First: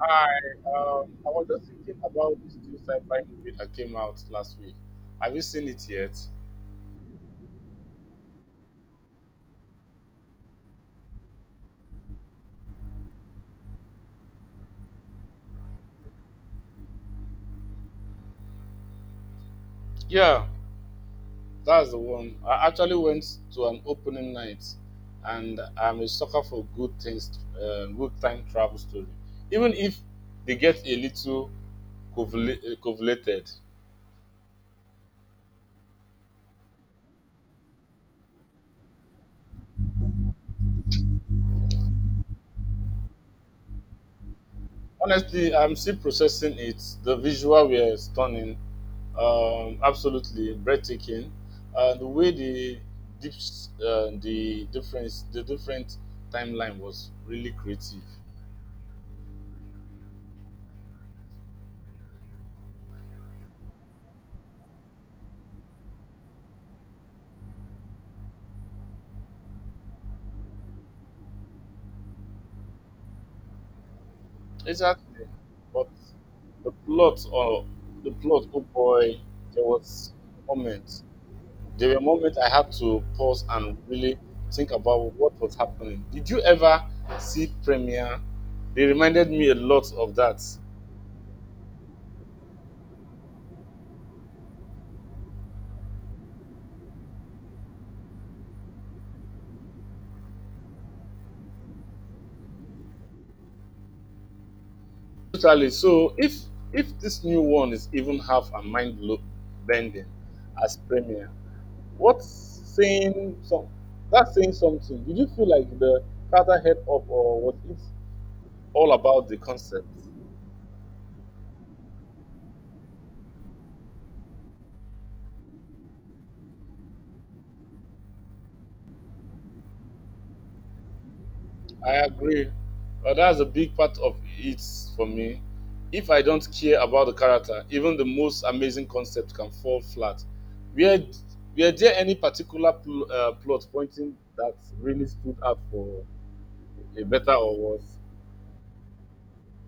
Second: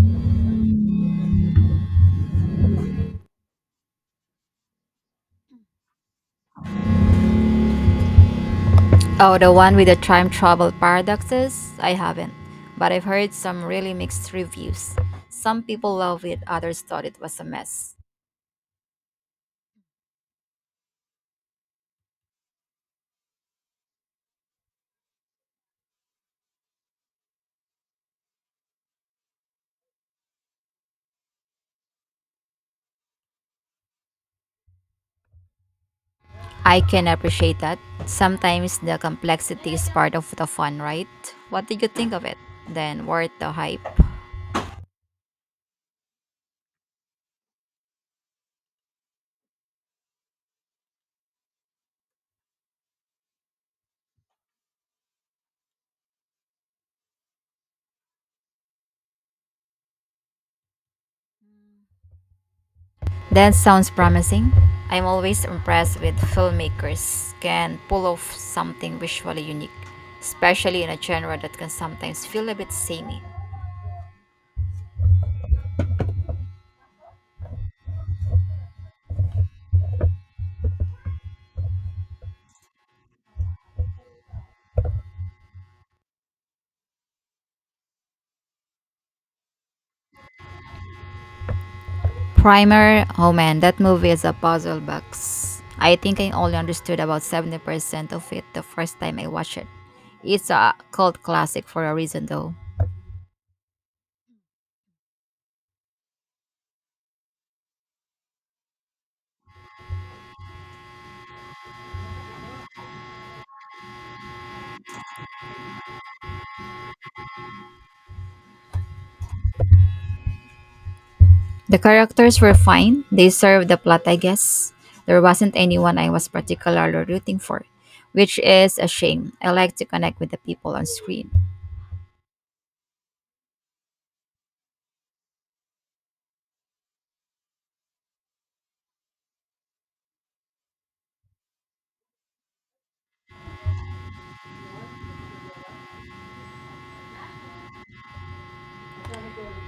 Hi, I was just thinking about this new sci-fi movie that came out last week. Have you seen it yet? Oh, the one with the time travel paradoxes? I haven't, but I've heard some really mixed reviews. Some people love it, others thought it was a mess. Yeah, that's the one. I actually went to an opening night, and I'm a sucker for good things, good time travel story. Even if they get a little convoluted. I can appreciate that. Sometimes the complexity is part of the fun, right? What did you think of it? Then, worth the hype. Honestly, I'm still processing it. The visual were stunning, absolutely breathtaking. The way the deep, the difference, the different timeline was really creative. That sounds promising. I'm always impressed with filmmakers can pull off something visually unique, especially in a genre that can sometimes feel a bit samey. Exactly, but the plot or the plot, oh boy, there was moments. There were moments I had to pause and really think about what was happening. Did you ever see premiere? They reminded me a lot of that. Primer, oh man, that movie is a puzzle box. I think I only understood about 70% of it the first time I watched it. It's a cult classic for a reason though. Totally. So if this new one is even half a mind bending as premier, what's saying some that's saying something. Did you feel like the Carter head up or was it all about the concept? The characters were fine, they served the plot, I guess. There wasn't anyone I was particularly rooting for, which is a shame. I like to connect with the people on screen. I agree. But that's a big part of it for me. If I don't care about the character, even the most amazing concept can fall flat. Were, were there any particular plot pointing that really stood out for a better or worse?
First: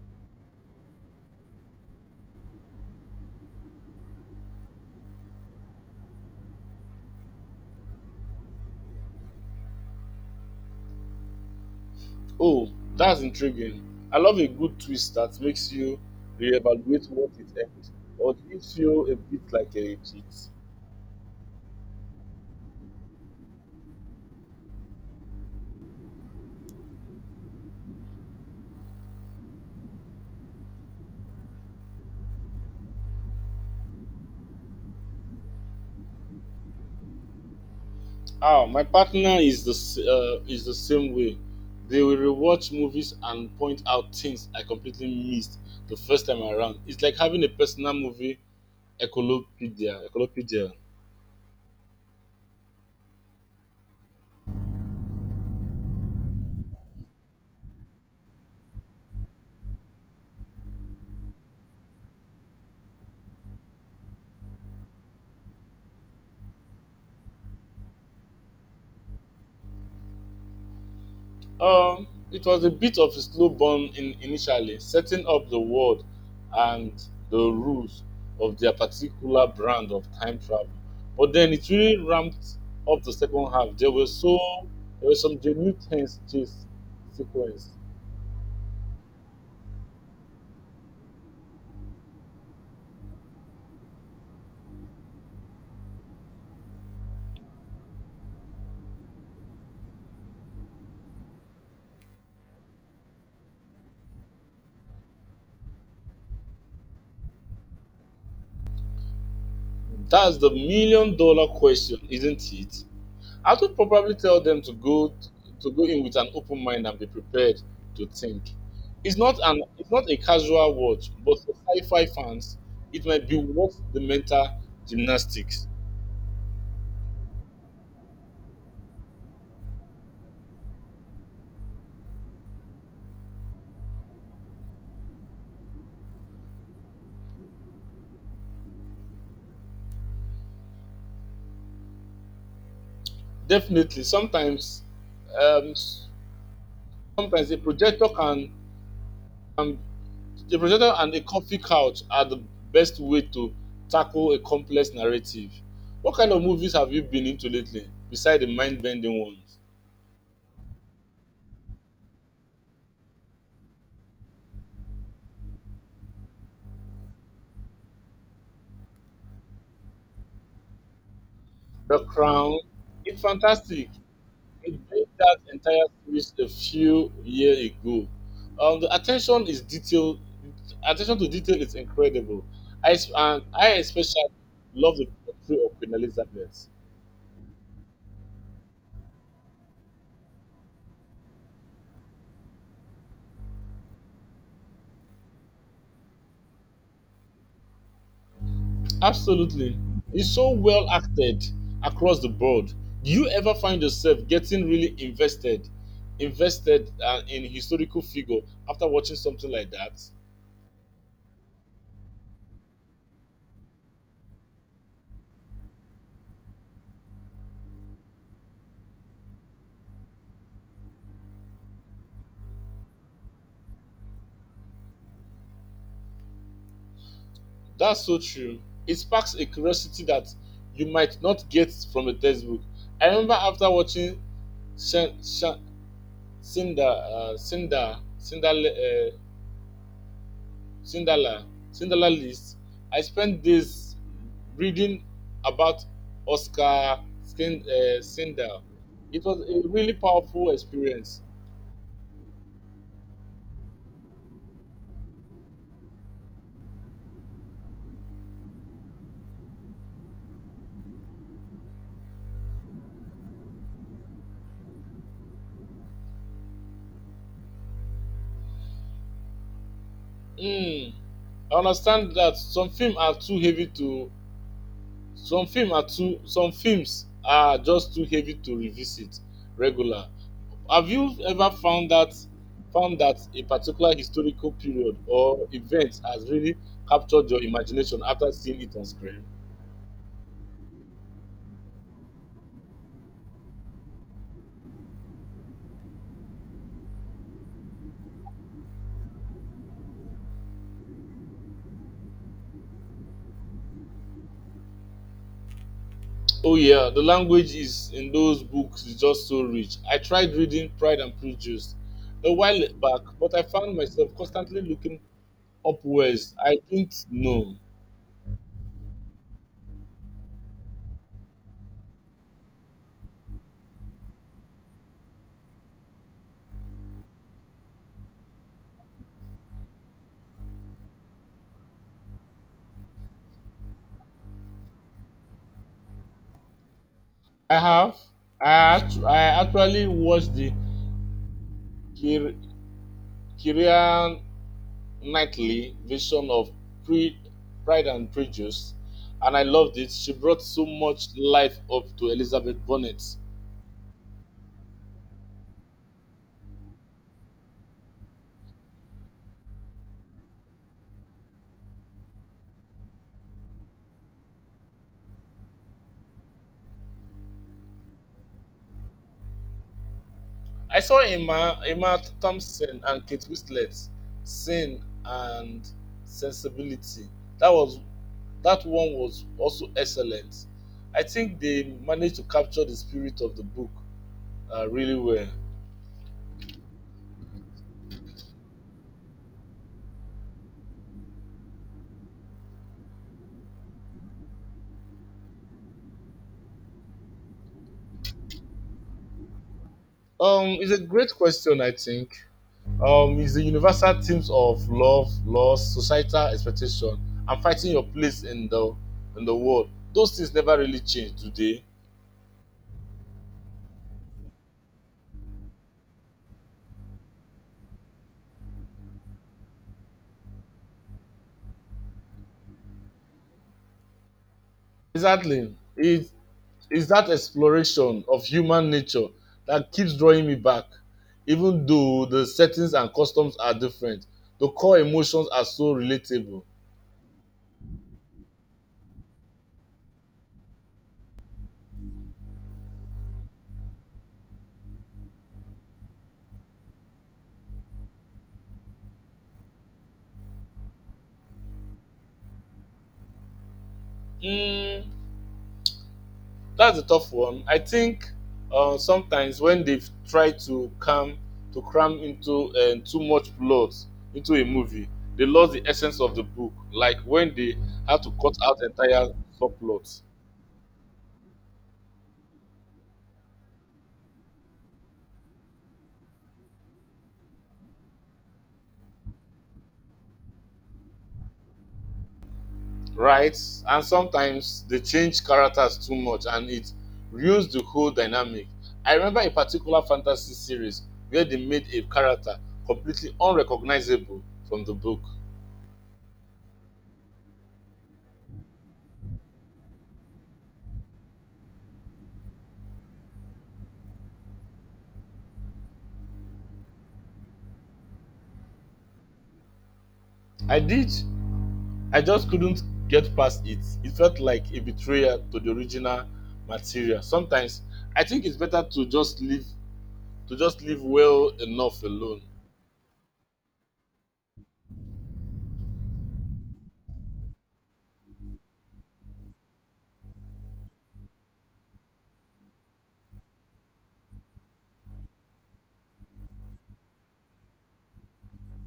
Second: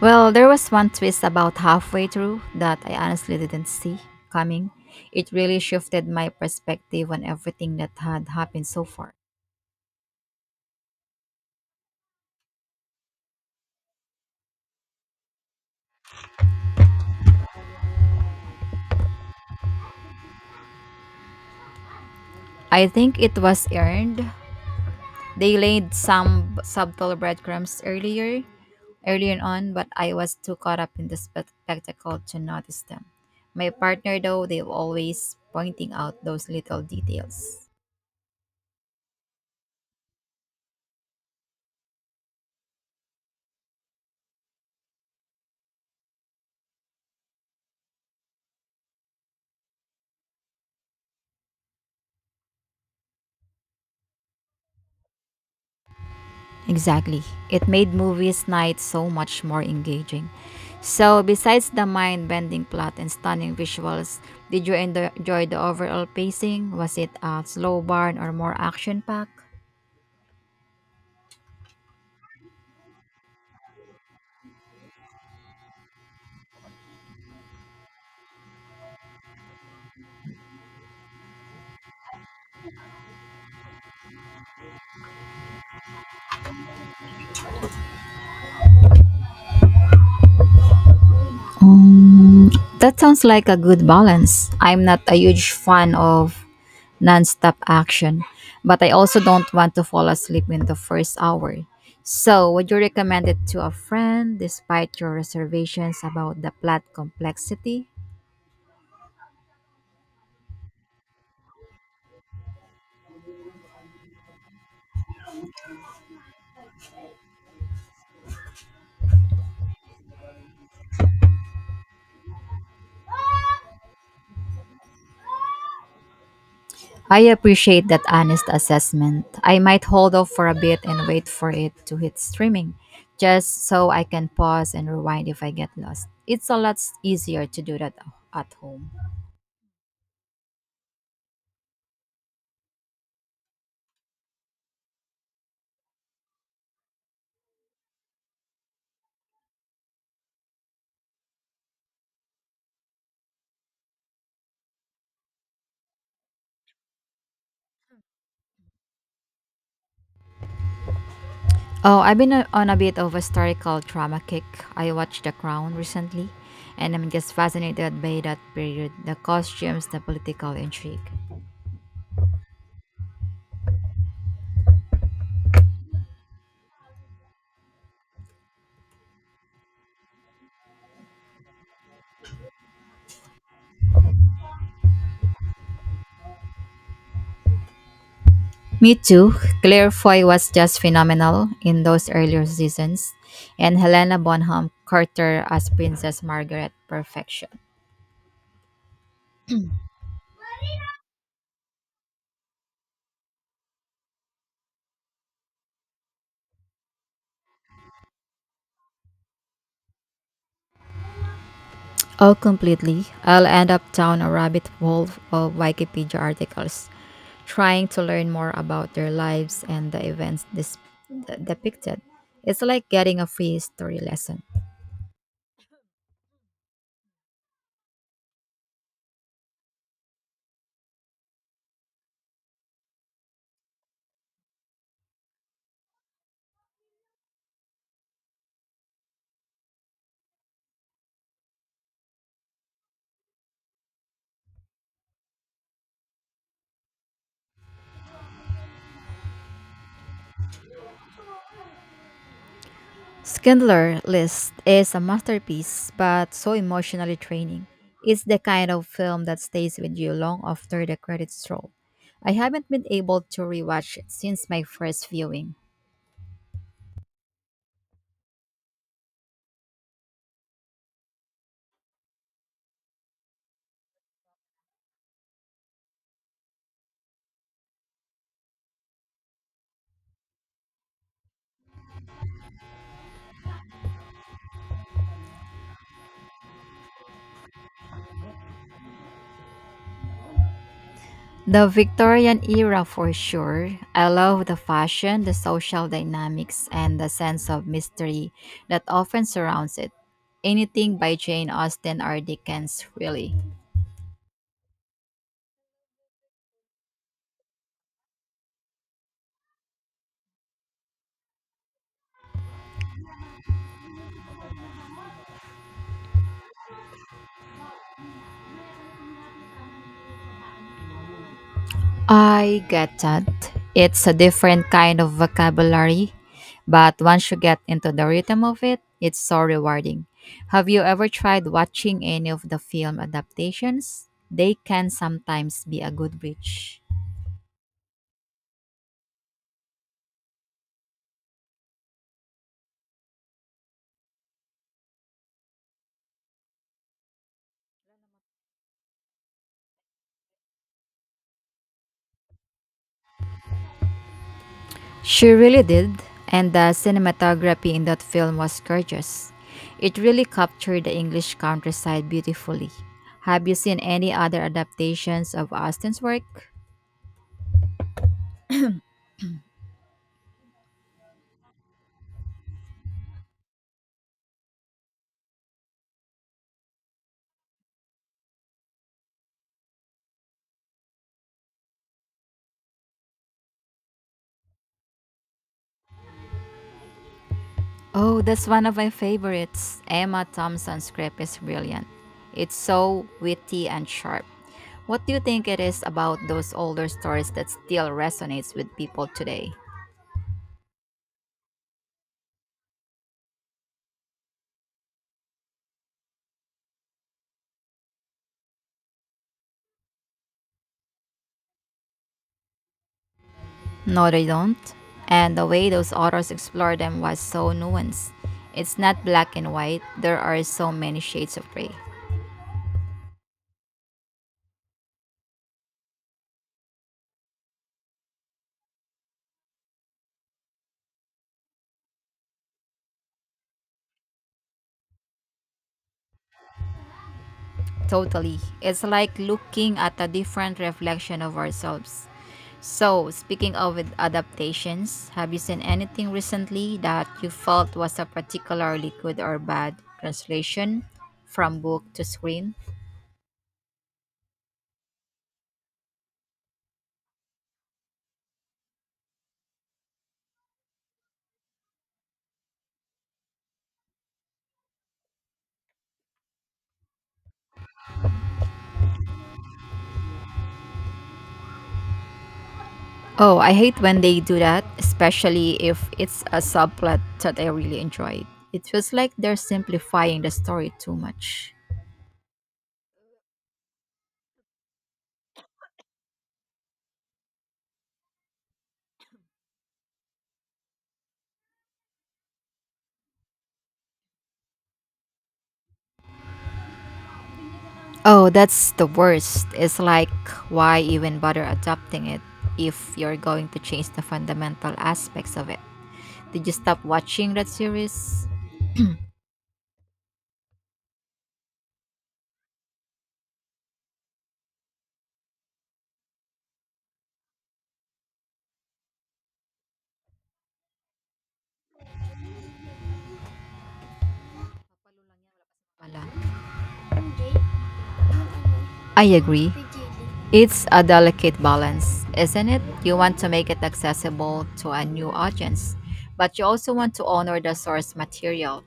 Well, there was one twist about halfway through that I honestly didn't see coming. It really shifted my perspective on everything that had happened so far. Oh, that's intriguing. I love a good twist that makes you reevaluate what it earned, or did it feel a bit like a cheat? I think it was earned. They laid subtle breadcrumbs earlier on, but I was too caught up in the spectacle to notice them. My partner, though, they were always pointing out those little details. Ah, my partner is is the same way. They will rewatch movies and point out things I completely missed the first time around. It's like having a personal movie ecolopedia. Ecolopedia. Exactly. It made movies night so much more engaging. So, besides the mind bending plot and stunning visuals, did you enjoy the overall pacing? Was it a slow burn or more action packed? Um, it was a bit of a slow burn in initially, setting up the world and the rules of their particular brand of time travel. But then it really ramped up the second half. There were some genuine tense chase sequence. Um, that sounds like a good balance. I'm not a huge fan of nonstop action, but I also don't want to fall asleep in the first hour. So, would you recommend it to a friend despite your reservations about the plot complexity? That's the million dollar question, isn't it? I would probably tell them to go in with an open mind and be prepared to think. It's not a casual watch, but for sci-fi fans, it might be worth the mental gymnastics. I appreciate that honest assessment. I might hold off for a bit and wait for it to hit streaming, just so I can pause and rewind if I get lost. It's a lot easier to do that at home. Definitely, sometimes um, sometimes a projector can, can a projector and a comfy couch are the best way to tackle a complex narrative. What kind of movies have you been into lately, beside the mind-bending ones? Oh, I've been on a bit of a historical trauma kick. I watched The Crown recently, and I'm just fascinated by that period the costumes, the political intrigue. The Crown, it's fantastic. We did that entire series a few years ago. The attention is detail, attention to detail is incredible. And I especially love the portrayal of Queen Elizabeth. Me too. Claire Foy was just phenomenal in those earlier seasons, and Helena Bonham Carter as Princess Margaret, perfection. Absolutely, it's so well acted across the board. Do you ever find yourself getting really invested in historical figure after watching something like that? Oh, completely. I'll end up down a rabbit hole of Wikipedia articles, trying to learn more about their lives and the events depicted. It's like getting a free history lesson. That's so true. It sparks a curiosity that you might not get from a textbook. I remember after watching Shin, Shin, Cinder, Cinder, Cinder, Cinderella, Cinderella List, I spent days reading about Cinder. It was a really powerful experience. Schindler List is a masterpiece, but so emotionally draining. It's the kind of film that stays with you long after the credits roll. I haven't been able to rewatch it since my first viewing. Mm, I understand that some films are too heavy to Some film are too some films are just too heavy to revisit regular. Have you ever found that a particular historical period or event has really captured your imagination after seeing it on screen? The Victorian era for sure. I love the fashion, the social dynamics, and the sense of mystery that often surrounds it. Anything by Jane Austen or Dickens, really. Oh yeah, the language is in those books is just so rich. I tried reading Pride and Prejudice a while back, but I found myself constantly looking upwards. I didn't know. I get that. It's a different kind of vocabulary, but once you get into the rhythm of it, it's so rewarding. Have you ever tried watching any of the film adaptations? They can sometimes be a good bridge. I have. I actually watched the Kieran Knightley version of Pre- Pride and Prejudice, and I loved it. She brought so much life up to Elizabeth Bennet. She really did, and the cinematography in that film was gorgeous. It really captured the English countryside beautifully. Have you seen any other adaptations of Austen's work? I saw Emma, Emma Thompson and Kate Winslet, Sin and Sensibility. That was that one was also excellent. I think they managed to capture the spirit of the book really well. Oh, that's one of my favorites. Emma Thompson's script is brilliant. It's so witty and sharp. What do you think it is about those older stories that still resonates with people today? It's a great question, I think. It's the universal themes of love, loss, societal expectation, and fighting your place in the world. Those things never really change, do they? No, they don't. And the way those authors explored them was so nuanced. It's not black and white, there are so many shades of gray. Exactly. It is that exploration of human nature that keeps drawing me back, even though the settings and customs are different. The core emotions are so relatable. Totally. It's like looking at a different reflection of ourselves. So, speaking of adaptations, have you seen anything recently that you felt was a particularly good or bad translation from book to screen? Mm, that's a tough one. I think sometimes when they've tried to cram into too much plot into a movie, they lost the essence of the book. Like when they had to cut out entire subplots, Oh, I hate when they do that, especially if it's a subplot that I really enjoyed. It feels like they're simplifying the story too much. right? And sometimes they change characters too much, and it ruins the whole dynamic. I remember a particular fantasy series where they made a character completely unrecognizable from the book. Oh, that's the worst. It's like, why even bother adapting it if you're going to change the fundamental aspects of it? Did you stop watching that series? I did, I just couldn't get past it. It felt like a betrayal to the original material. Sometimes I think it's better to just leave well enough alone. Wala. I agree. It's a delicate balance, isn't it? You want to make it accessible to a new audience, but you also want to honor the source material.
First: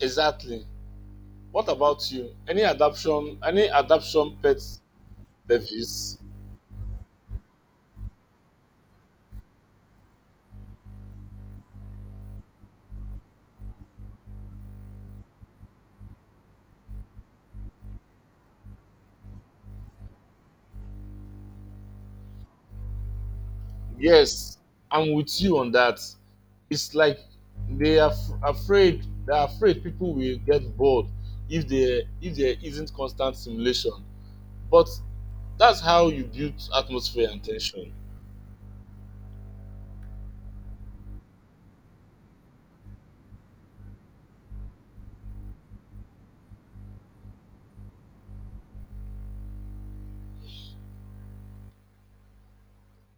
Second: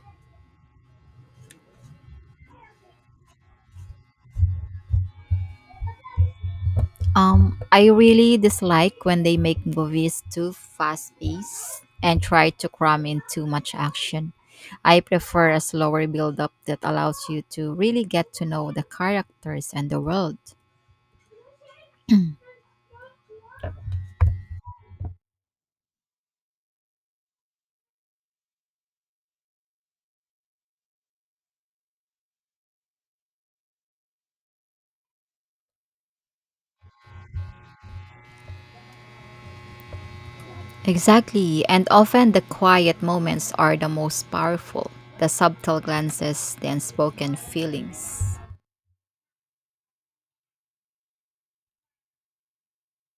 Exactly. What about you? Any adaption pet service? I really dislike when they make movies too fast paced and try to cram in too much action. I prefer a slower build up that allows you to really get to know the characters and the world. Yes, I'm with you on that. It's like they are afraid people will get bored if there isn't constant simulation. But that's how you build atmosphere and tension. Exactly, and often the quiet moments are the most powerful, the subtle glances, the unspoken feelings.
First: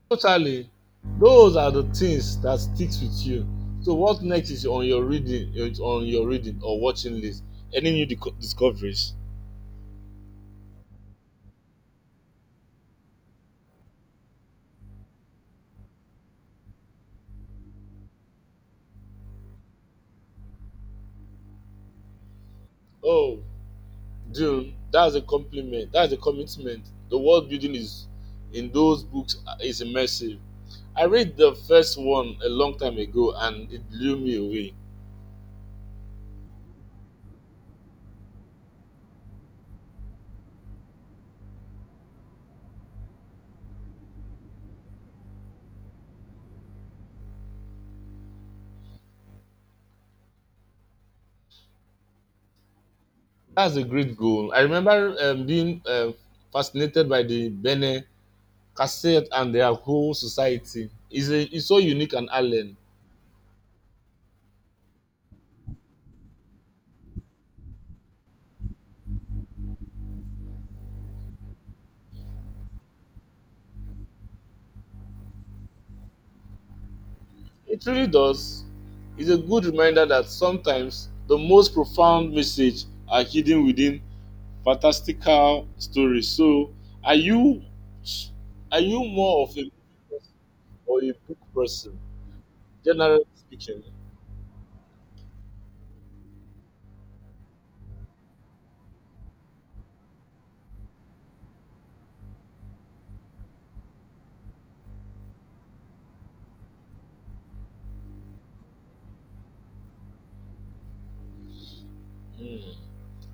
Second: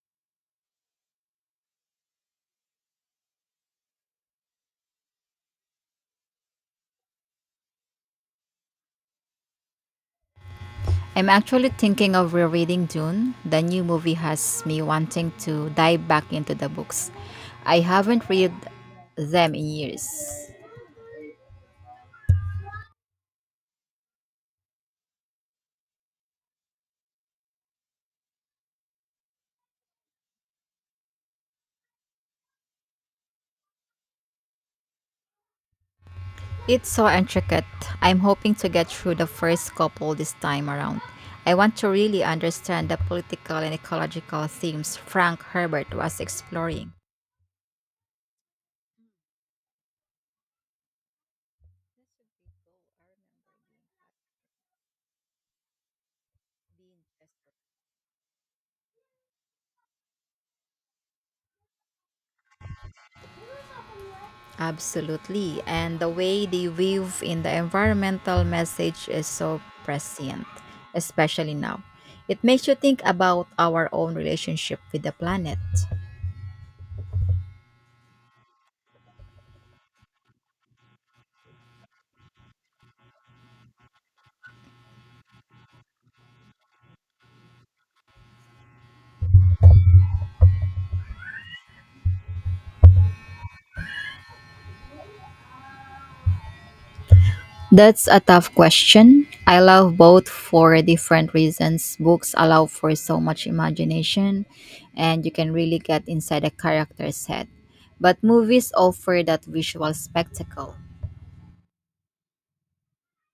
Totally. Those are the things that sticks with you. So what next is on your reading is on your reading or watching list? Any new discoveries? I'm actually thinking of rereading Dune. The new movie has me wanting to dive back into the books. I haven't read them in years. Oh, June, that's a compliment. That's a commitment. The world building is in those books is immersive. I read the first one a long time ago and it blew me away. It's so intricate. I'm hoping to get through the first couple this time around. I want to really understand the political and ecological themes Frank Herbert was exploring. That's a great goal. I remember being fascinated by the Bene Cassette and their whole society. It's, a, it's so unique and alien. Absolutely. And the way they weave in the environmental message is so prescient, especially now. It makes you think about our own relationship with the planet. It really does. It's a good reminder that sometimes the most profound messages are hidden within fantastical stories. So, are you are you more of a movie person or a book person, generally speaking? That's a tough question. I love both for different reasons. Books allow for so much imagination, and you can really get inside a character's head. But movies offer that visual spectacle. Hmm,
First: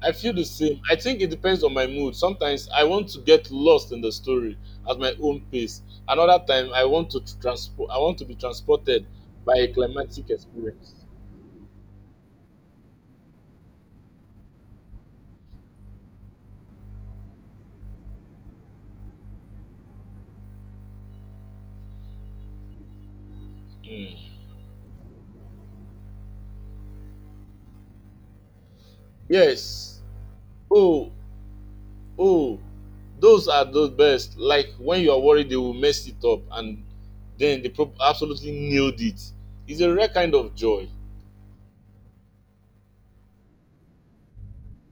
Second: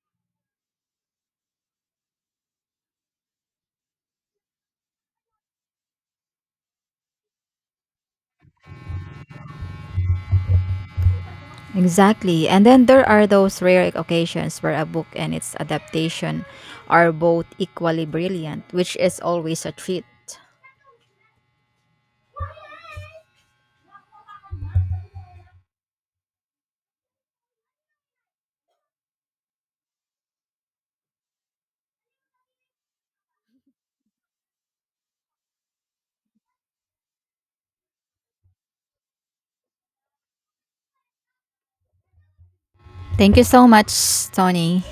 I feel the same. I think it depends on my mood. Sometimes I want to get lost in the story at my own pace. Another time, I want to be transported by a climatic experience. Exactly. And then there are those rare occasions where a book and its adaptation are both equally brilliant, which is always a treat. Hmm. Yes. Oh, Oh, those are the best. Like when you are worried they will mess it up and then they absolutely nailed it. It's a rare kind of joy. Thank you so much, Tony.